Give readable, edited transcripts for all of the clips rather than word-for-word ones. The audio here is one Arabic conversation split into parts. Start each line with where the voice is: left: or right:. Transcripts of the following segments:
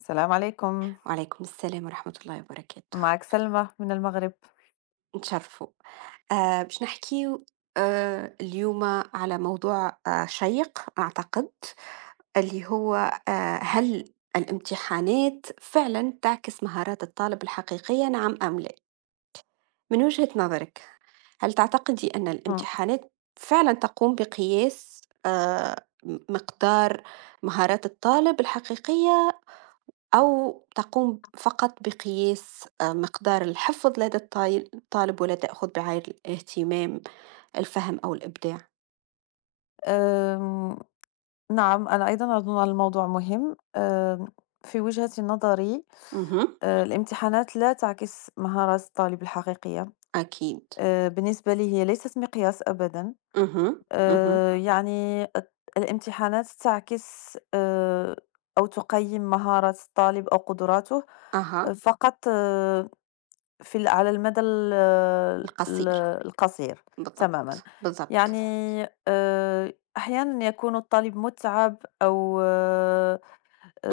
left: السلام عليكم،
right: وعليكم السلام ورحمة الله وبركاته.
left: معك سلمى من المغرب.
right: نتشرفوا. باش نحكيو اليوم على موضوع شيق أعتقد، اللي هو هل الامتحانات فعلا تعكس مهارات الطالب الحقيقية، نعم أم لا؟ من وجهة نظرك، هل تعتقدي أن
left: إمم،
right: الامتحانات فعلا تقوم بقياس آه مقدار مهارات الطالب الحقيقية، أو تقوم فقط بقياس مقدار الحفظ لدى الطالب، ولا تأخذ بعين الاهتمام الفهم أو الإبداع؟
left: آمم، نعم، أنا أيضًا أظن أن الموضوع مهم. في وجهة نظري
right: مهم.
left: الامتحانات لا تعكس مهارات الطالب الحقيقية.
right: أكيد.
left: بالنسبة لي هي ليست مقياس أبدًا.
right: مهم. مهم.
left: يعني الامتحانات تعكس أو تقيّم مهارات الطالب أو قدراته
right: أها.
left: فقط في ال على المدى ال
right: القصير.
left: القصير تمامًا.
right: بالضبط، بالضبط.
left: يعني أحيانًا يكون الطالب مُتعب أو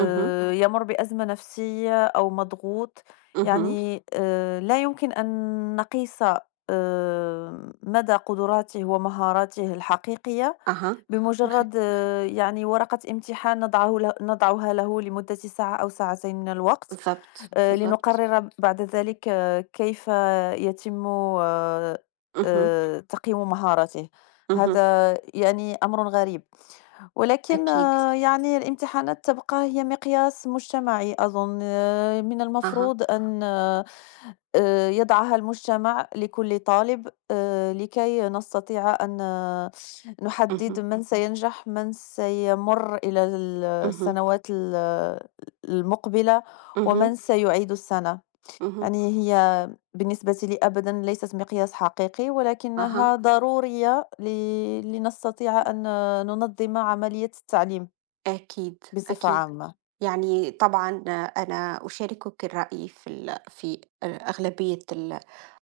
right: مهم.
left: يمُر بأزمة نفسية أو مضغوط،
right: مهم.
left: يعني لا يمكن أن نقيس مدى قدراته ومهاراته الحقيقية
right: أها. أخي.
left: بمجرد يعني ورقة امتحان نضعها له لمدة ساعة أو ساعتين من الوقت.
right: بالضبط، بالضبط.
left: لنقرر بعد ذلك كيف يتم آآ
right: مهم.
left: تقييم مهاراته.
right: مهم.
left: هذا يعني أمر غريب، ولكن
right: أكيد.
left: يعني الامتحانات تبقى هي مقياس مجتمعي أظن، من
right: أها.
left: المفروض أن يضعها المجتمع لكل طالب لكي نستطيع أن نحدد
right: مهم.
left: من سينجح، من سيمُر إلى
right: مهم.
left: السنوات ال المقبلة. ومن
right: مهم.
left: سيعيد السنة.
right: مهم.
left: يعني هي بالنسبة لي أبدا ليست مقياس حقيقي
right: أها.
left: ولكنها ضرورية ل... لنستطيع أن ننظم عملية التعليم
right: أكيد.
left: بصفة
right: أكيد.
left: عامة.
right: يعني طبعًا أنا أشاركِك الرأي في في أغلبية ال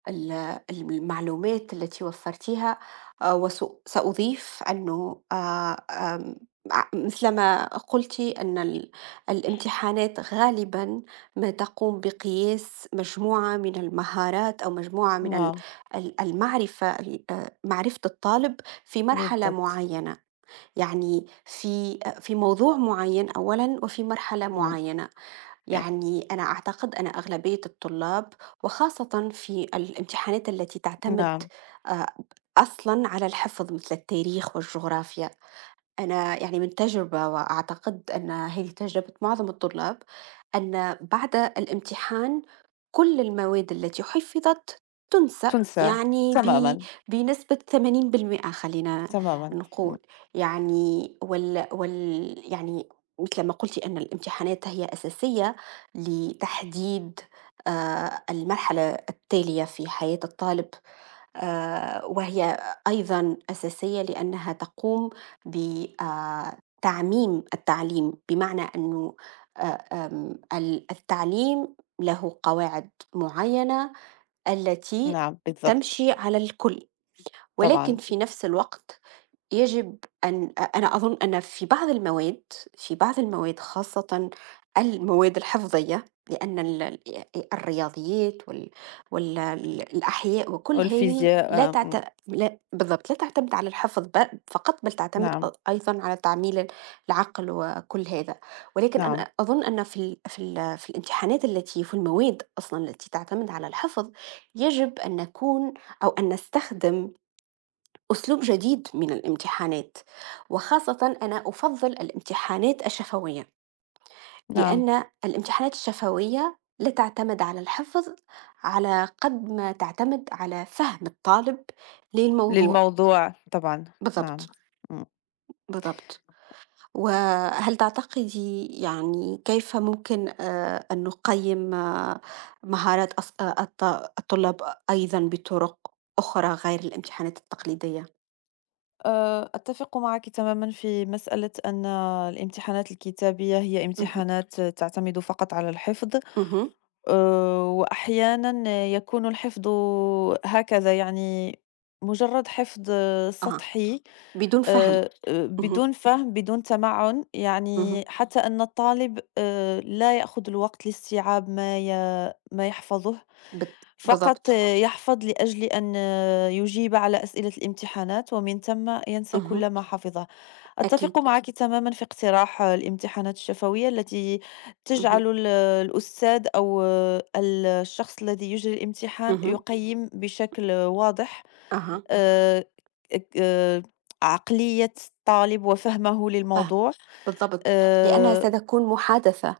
right: ال المعلومات التي وفرتيها. وس سأضيف أنه آمم، مثلما قلتِ أن الامتحانات غالبًا ما تقوم بقياس مجموعة من المهارات، أو مجموعة من ال
left: نعم
right: ال المعرفة، ال معرفة الطالب في مرحلة
left: بالضبط.
right: معينة. يعني في موضوع معين أولًا، وفي مرحلة
left: مم.
right: معينة.
left: إيه،
right: يعني أنا أعتقد أن أغلبية الطلاب، وخاصةً في الامتحانات التي تعتمد
left: نعم.
right: آآ أصلًا على الحفظ، مثل التاريخ والجغرافيا. أنا يعني من تجربة، وأعتقد أن هذه تجربة معظم الطلاب، أن بعد الامتحان كل المواد التي حفظت تنسى،
left: تنسى
right: يعني
left: تماما.
right: بنسبة 80% خلينا
left: تماما. مم.
right: نقول. يعني وال يعني مثل ما قلتي أن الامتحانات هي أساسية لتحديد المرحلة التالية في حياة الطالب. وهي أيضا أساسية لأنها تقوم بتعميم التعليم، بمعنى أنه التعليم له قواعد معينة التي
left: نعم بالضبط.
right: تمشي على الكل. ولكن
left: طبعا.
right: في نفس الوقت يجب أن أ أنا أظن أن في بعض المواد، في بعض المواد خاصةً المواد الحفظية، لأن ال الرياضيات وال الأحياء وكل هذه
left: والفيزياء
right: لا
left: مم.
right: لا، بالضبط، لا تعتمد على الحفظ فقط، بل تعتمد
left: نعم.
right: أيضًا على تعميل العقل وكل هذا. ولكن
left: نعم.
right: أنا أظن أن في الامتحانات التي في المواد أصلًا التي تعتمد على الحفظ، يجب أن نكون، أو أن نستخدم، أسلوب جديد من الامتحانات. وخاصة أنا أفضل الامتحانات الشفوية،
left: نعم
right: لأن الامتحانات الشفوية لا تعتمد على الحفظ على قد ما تعتمد على فهم الطالب للموضوع.
left: للموضوع طبعا. نعم.
right: بالضبط. بالضبط. وهل تعتقدي يعني كيف ممكن أن نقيم مهارات أص الط الطلاب أيضًا بطرق أخرى غير الامتحانات التقليدية؟
left: أتفق معك تماما في مسألة أن الامتحانات الكتابية هي
right: اهم.
left: امتحانات تعتمد فقط على الحفظ.
right: اهم.
left: وأحيانًا يكون الحفظ هكذا يعني مجرد حفظ
right: أها.
left: سطحي.
right: بدون فهم. اهم.
left: بدون فهم، بدون تمعن، يعني
right: اهم.
left: حتى أن الطالب لا يأخذ الوقت لاستيعاب ما يحفظه، فقط
right: بالضبط.
left: يحفظ لأجل أن يجيب على أسئلة الامتحانات ومن ثم ينسى كل
right: اهم.
left: ما حفظه.
right: أكيد.
left: أتفق معك تمامًا في اقتراح الامتحانات الشفوية التي تجعل
right: اهم.
left: الأستاذ أو الشخص الذي يجري الامتحان
right: اهم.
left: يقيم بشكل واضح
right: أها.
left: آآ اك آآ عقلية الطالب وفهمه
right: فاهمة.
left: للموضوع.
right: بالضبط. لأنها
left: آآ
right: ستكون محادثة،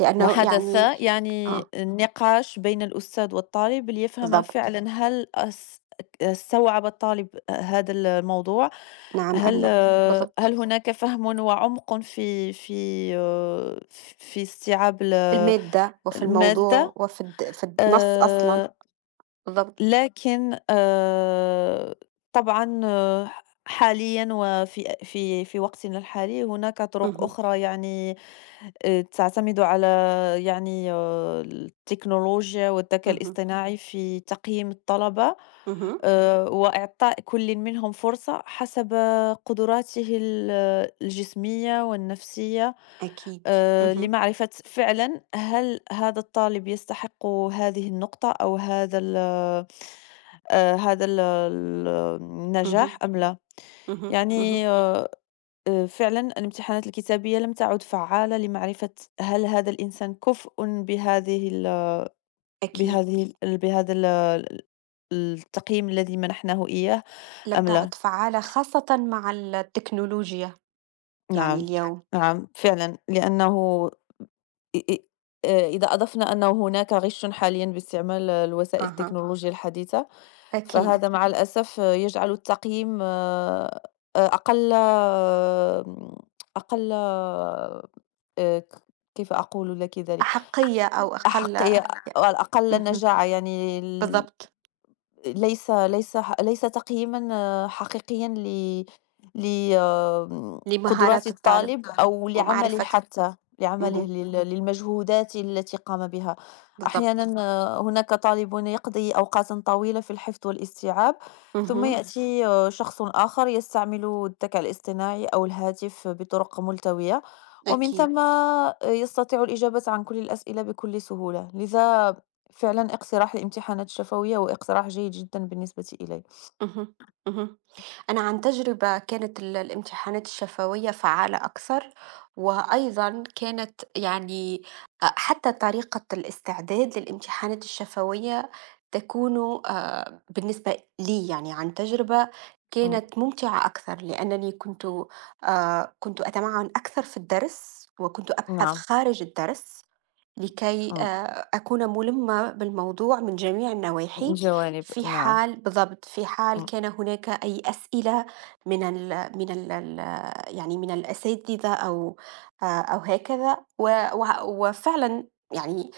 right: لأنه
left: محادثة
right: يعني
left: يعني
right: آه،
left: نقاش بين الأستاذ والطالب ليفهم
right: بالضبط.
left: فعلًا هل أس استوعب الطالب هذا الموضوع؟
right: نعم أم
left: هل
right: لأ؟
left: هل
right: بالضبط.
left: هناك فهم وعمق في في استيعاب
right: في المادة، وفي الموضوع،
left: المادة؟
right: وفي في النص أصلًا.
left: آه. آآ
right: بالضبط.
left: لكن طبعًا حاليًا وفي في في وقتنا الحالي هناك طرق
right: اهم.
left: أخرى يعني تعتمد على يعني التكنولوجيا والذكاء
right: اهم.
left: الاصطناعي في تقييم الطلبة.
right: اهم.
left: وإعطاء كل منهم فرصة حسب قدراته الجسمية والنفسية.
right: أكيد. اهم.
left: لمعرفة فعلًا هل هذا الطالب يستحق هذه النقطة أو هذا هذا ال
right: اهم.
left: النجاح أم لا؟
right: اهم.
left: يعني
right: اهم.
left: فعلًا الامتحانات الكتابية لم تعد فعّالة لمعرفة هل هذا الإنسان كفء بهذه
right: أكيد.
left: بهذه بهذا ال التقييم الذي منحناه إياه
right: لم
left: أم لا؟
right: تعد فعّالة خاصةً مع التكنولوجيا، يعني
left: نعم،
right: اليوم.
left: نعم فعلًا لأنه إ إ إذا أضفنا أنه هناك غش حاليًا باستعمال الوسائل
right: أها.
left: التكنولوجيا الحديثة،
right: أكيد.
left: فهذا مع الأسف يجعل التقييم أقل أقل ك كيف أقول لك ذلك؟
right: أحَقية أو أقل.
left: أحقية
right: اهم.
left: أقل نجاعة يعني
right: بالضبط.
left: ليس ليس تقييمًا حقيقيًا ل آمم، قدرات
right: لمهارات الطالب
left: الطالب أو لعمله
right: ومعرفته.
left: حتى، لعمله
right: اهم.
left: للمجهودات التي قام بها.
right: بالضبط.
left: أحيانًا هناك طالب يقضي أوقاتًا طويلة في الحفظ والاستيعاب، ثم
right: اهم.
left: يأتي شخص آخر يستعمل الذكاء الاصطناعي أو الهاتف بطرق ملتوية، ومن
right: أكيد.
left: ثم يستطيع الإجابة عن كل الأسئلة بكل سهولة. لذا فعلًا اقتراح لإمتحانات شفوية هو اقتراح جيد جدًا بالنسبة إلي.
right: اهم. اهم. أنا عن تجربة، كانت الامتحانات الشفوية فعّالة أكثر. وأيضًا كانت يعني، حتى طريقة الاستعداد للامتحانات الشفوية تكون بالنسبة لي، يعني عن تجربة،
left: إمم،
right: كانت ممتعة أكثر، لأنني كنت أتمعن أكثر في الدرس، وكنت أبحث
left: نعم،
right: خارج الدرس، لكي
left: إمم،
right: أكون ملمة بالموضوع من جميع النواحي،
left: جوانب،
right: في
left: نعم،
right: حال، بالضبط، في حال
left: إمم.
right: كان هناك أي أسئلة، من ال من ال ال- يعني من الأساتذة، أو أو هكذا، وفعلا يعني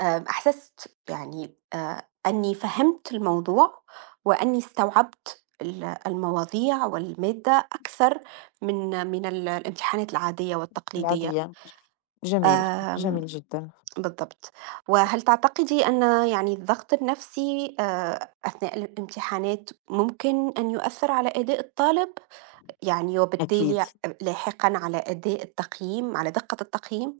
right: أحسست يعني أني فهمت الموضوع، وأني استوعبت المواضيع والمادة أكثر من الامتحانات العادية والتقليدية.
left: العادية، جميل،
right: آم،
left: جميل جدًا،
right: بالضبط. وهل تعتقدي أن يعني الضغط النفسي أثناء الامتحانات ممكن أن يؤثّر على أداء الطالب؟ يعني
left: أكيد.
right: وبالتالي لاحقًا على أداء التقييم، على دقة التقييم؟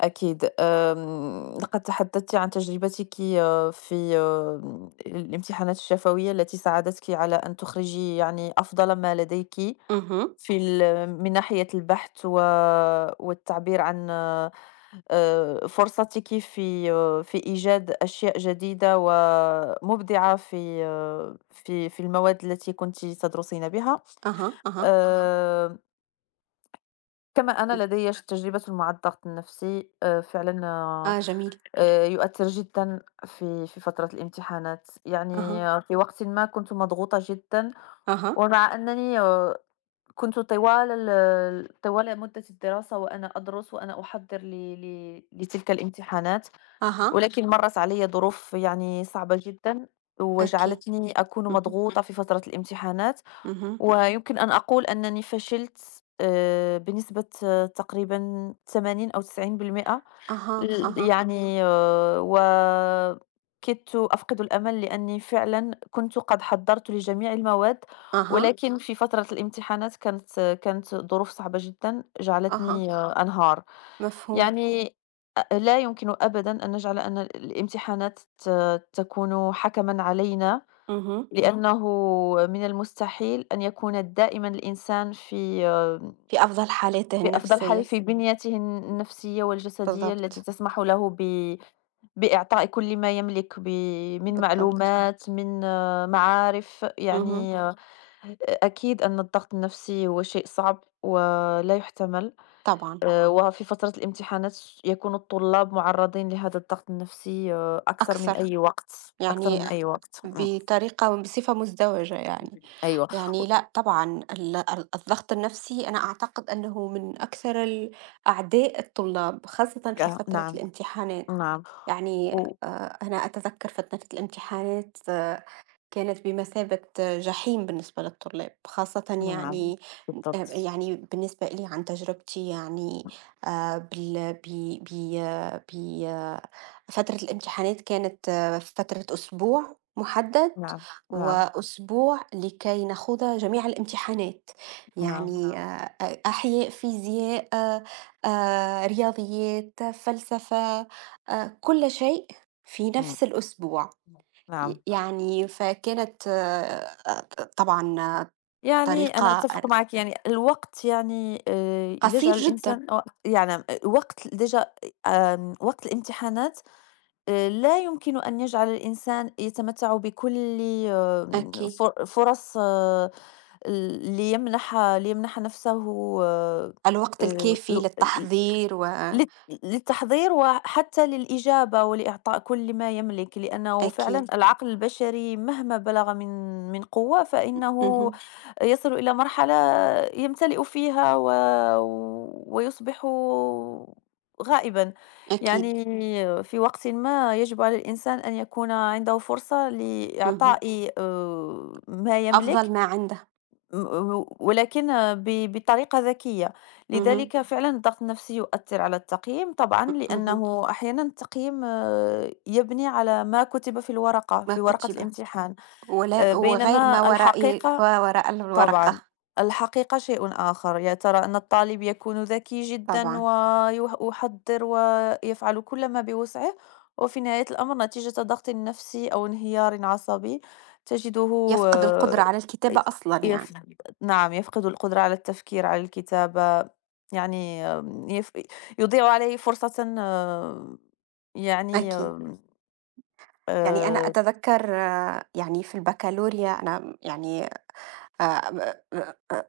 left: أكيد لقد تحدثتِ عن تجربتِك في الامتحانات الشفوية التي ساعدتِك على أن تخرجي يعني أفضل ما لديكِ
right: اهم.
left: في من ناحية البحث و والتعبير عن فرصتِك في في إيجاد أشياء جديدة ومبدعة في في المواد التي كنتِ تدرسين بها
right: أها.
left: أها.
right: أها.
left: آآ، كما أنا لدي تجربة مع الضغط النفسي فعلًا
right: آه جميل.
left: يؤثّر جدًا في فترة الامتحانات، يعني
right: أها.
left: في وقتٍ ما كنت مضغوطة جدًا،
right: أها.
left: ومع أنني كنت طوال مدة الدراسة وأنا أدرس وأنا أحضّر لتلك الامتحانات،
right: أها.
left: ولكن مرّت عليَّ ظروف يعني صعبة جدًا،
right: أكيد.
left: وجعلتني أكون
right: اهم.
left: مضغوطة في فترة الامتحانات،
right: اهم.
left: ويمكن أن أقول أنني فشلت بنسبة تقريبًا 80 أو 90%.
right: أها. أها.
left: يعني وكدت أفقد الأمل لأني فعلًا كنت قد حضّرت لجميع المواد،
right: أها.
left: ولكن في فترة الامتحانات كانت ظروف صعبة جدًا
right: أها.
left: جعلتني أنهار.
right: مفهوم.
left: يعني لا يمكن أبدًا أن نجعل أن الامتحانات تكون حكمًا علينا،
right: اهم.
left: لأنه من المستحيل أن يكون دائمًا الإنسان في
right: في أفضل حالاته
left: بأفضل حال
right: النفسية.
left: في بنيته النفسية والجسدية التي
right: بالضبط.
left: تسمح له بإعطاء كل ما يملك من نعم.
right: بالضبط.
left: معلومات، من معارف،
right: اهم.
left: يعني نعم. أكيد أن الضغط النفسي هو شيء صعب ولا يُحتمل،
right: طبعًا.
left: وفي فترة الامتحانات يكون الطلاب معرضين لهذا الضغط النفسي أكثر من
right: أكثر.
left: أي وقت، أكثر
right: يعني
left: من نعم. أي وقت،
right: بطريقة بصفة مزدوجة يعني.
left: أيوه،
right: يعني لأ طبعًا ال الضغط النفسي، أنا أعتقد أنه من أكثر أعداء الطلاب، خاصةً في فترة
left: نعم،
right: الامتحانات.
left: نعم،
right: يعني
left: و
right: أنا أتذكر فترة الامتحانات كانت بمثابة جحيم بالنسبة للطلاب، خاصةً
left: نعم،
right: يعني
left: بالضبط،
right: يعني بالنسبة لي، عن تجربتي، يعني بال ب ب آه، ب آه، فترة الامتحانات كانت فترة أسبوع محدد،
left: نعم، نعم،
right: وأسبوع لكي نخوض جميع الامتحانات.
left: نعم،
right: يعني أحياء، فيزياء، رياضيات، فلسفة، كل شيء في
left: إمم،
right: نفس الأسبوع.
left: نعم.
right: يعني فكانت طبعًا آه،
left: يعني أنا
right: طريقة ال
left: أتفق معك يعني الوقت يعني
right: قصير
left: يجعل
right: جدًا.
left: الإنسان و يعني وقت ديجا وقت الامتحانات لا يمكن أن يجعل الإنسان يتمتع بكل
right: أكيد.
left: فرص ليمنح نفسه آآ
right: الوقت الكافي
left: ل ل
right: للتحضير و.
left: لل للتحضير وحتى للإجابة ولإعطاء كل ما يملك، لأنه فعلًا
right: أكيد.
left: العقل البشري مهما بلغ من من قوة فإنه
right: اهم.
left: يصلوا إلى مرحلة يمتلئوا فيها و ويصبح غائبًا.
right: أكيد.
left: يعني في وقتٍ ما يجب على الإنسان أن يكون عنده فرصة
right: اهم.
left: لإعطاء ما يملك
right: أفضل ما عنده.
left: ولكن بطريقة ذكية.
right: اهم.
left: لذلك فعلًا الضغط النفسي يؤثر على التقييم طبعًا،
right: اهم.
left: لأنه أحيانًا التقييم يبني على ما كُتب في الورقة،
right: ما
left: في ورقة
right: كُتب،
left: الامتحان.
right: ولا وغير، ما
left: بينما
right: وراء،
left: الحقيقة
right: ما وراء
left: طبعًا،
right: الورقة.
left: الحقيقة شيء آخر، يا ترى أن الطالب يكون ذكي جدًا
right: طبعًا.
left: يحضّر ويفعل كل ما بوسعه، وفي نهاية الأمر نتيجة ضغط نفسي أو انهيار عصبي تجده
right: يفقد القدرة على الكتابة أصلًا،
left: يف
right: يعني.
left: نعم، يفقد القدرة على التفكير، على الكتابة، يعني يضيع عليه فرصةً يعني
right: أكيد. يعني أنا
left: آآ،
right: أتذكّر يعني في البكالوريا، أنا يعني آآ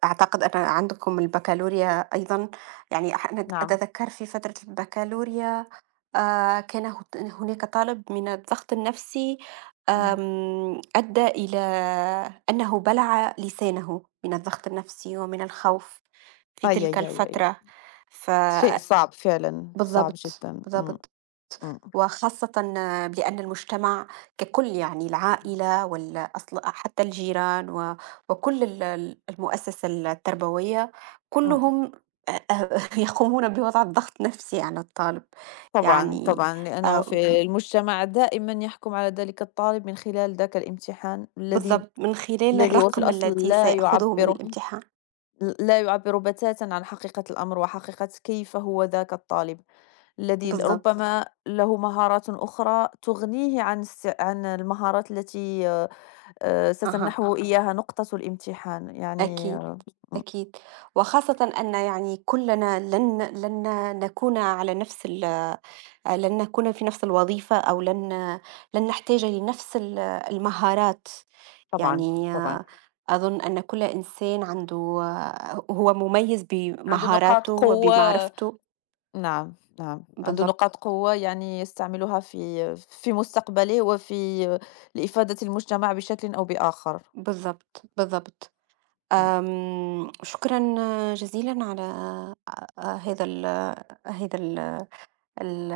right: أعتقد أن عندكم البكالوريا أيضًا. يعني أنا
left: نعم،
right: أتذكّر في فترة البكالوريا كان هناك طالب من الضغط النفسي
left: إمم،
right: أدّى إلى أنه بلع لسانه من الضغط النفسي ومن الخوف في
left: أي،
right: تلك
left: أي، أي، أي،
right: الفترة. ف
left: شيء صعب فعلًا، صعب
right: بالضبط.
left: جدًا،
right: بالضبط.
left: إمم،
right: وخاصةً لأن المجتمع ككل، يعني العائلة والأصل، حتى الجيران، وكل ال المؤسسة التربوية،
left: إمم،
right: كلّهم أ أ يقومون بوضع ضغط نفسي على الطالب.
left: طبعًا،
right: يعني
left: طبعًا، لأنه
right: آآ
left: في المجتمع دائمًا يحكم على ذلك الطالب من خلال ذاك الامتحان الذي
right: بالضبط، من خلال
left: الذي هو في أيوه.
right: الرقم
left: الأصل
right: التي
left: لا
right: سيأخذه من
left: يعبّر
right: الامتحان.
left: لا يعبّر بتاتًا عن حقيقة الأمر وحقيقة كيف هو ذاك الطالب، الذي
right: بالضبط.
left: ربما له مهارات أخرى تغنيه عن عن المهارات التي ستمنحه
right: أها.
left: ستمنحه إياها نقطة الامتحان، يعني
right: أكيد. أكيد. وخاصةً أن يعني كلنا لن نكون على نفس ال آه، لن نكون في نفس الوظيفة، أو لن نحتاج لنفس المهارات.
left: طبعًا،
right: يعني
left: طبعًا،
right: أظن أن كل إنسان عنده هو مميز
left: عنده نقاط
right: بمهاراته
left: قوة.
right: وبمعرفته.
left: نعم، نعم، عنده
right: بالضبط.
left: نقاط قوة يعني يستعملها في مستقبله وفي لإفادة المجتمع بشكل أو بآخر.
right: بالضبط. بالضبط.
left: إمم.
right: شكرا جزيلا على آه، هذا ال هذا ال ال-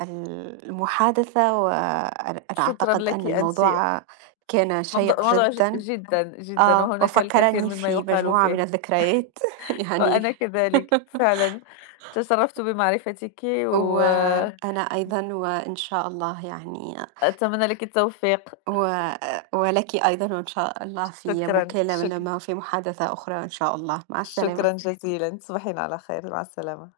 right: ال- المحادثة. وأنا
left: شكرًا
right: أعتقد
left: لكِ
right: أن
left: أنتِ،
right: الموضوع كان
left: موضوع
right: شيق
left: موضوع
right: جدا.
left: جدًا، جدًا، وهناك الكثير
right: وفكّرني
left: مما
right: في
left: يُقال
right: مجموعة من
left: فيه،
right: الذكريات يعني.
left: وأنا كذلك فعلًا، تشرفت بمعرفتِك وأتمنى
right: وأنا أيضًا، وإن شاء الله يعني،
left: لكِ التوفيق.
right: و ولكِ أيضًا وإن شاء الله في
left: شكرًا،
right: مكالمة في محادثة أخرى إن شاء الله. مع
left: شكرًا
right: السلامة.
left: جزيلًا، تصبحين على خير، مع السلامة.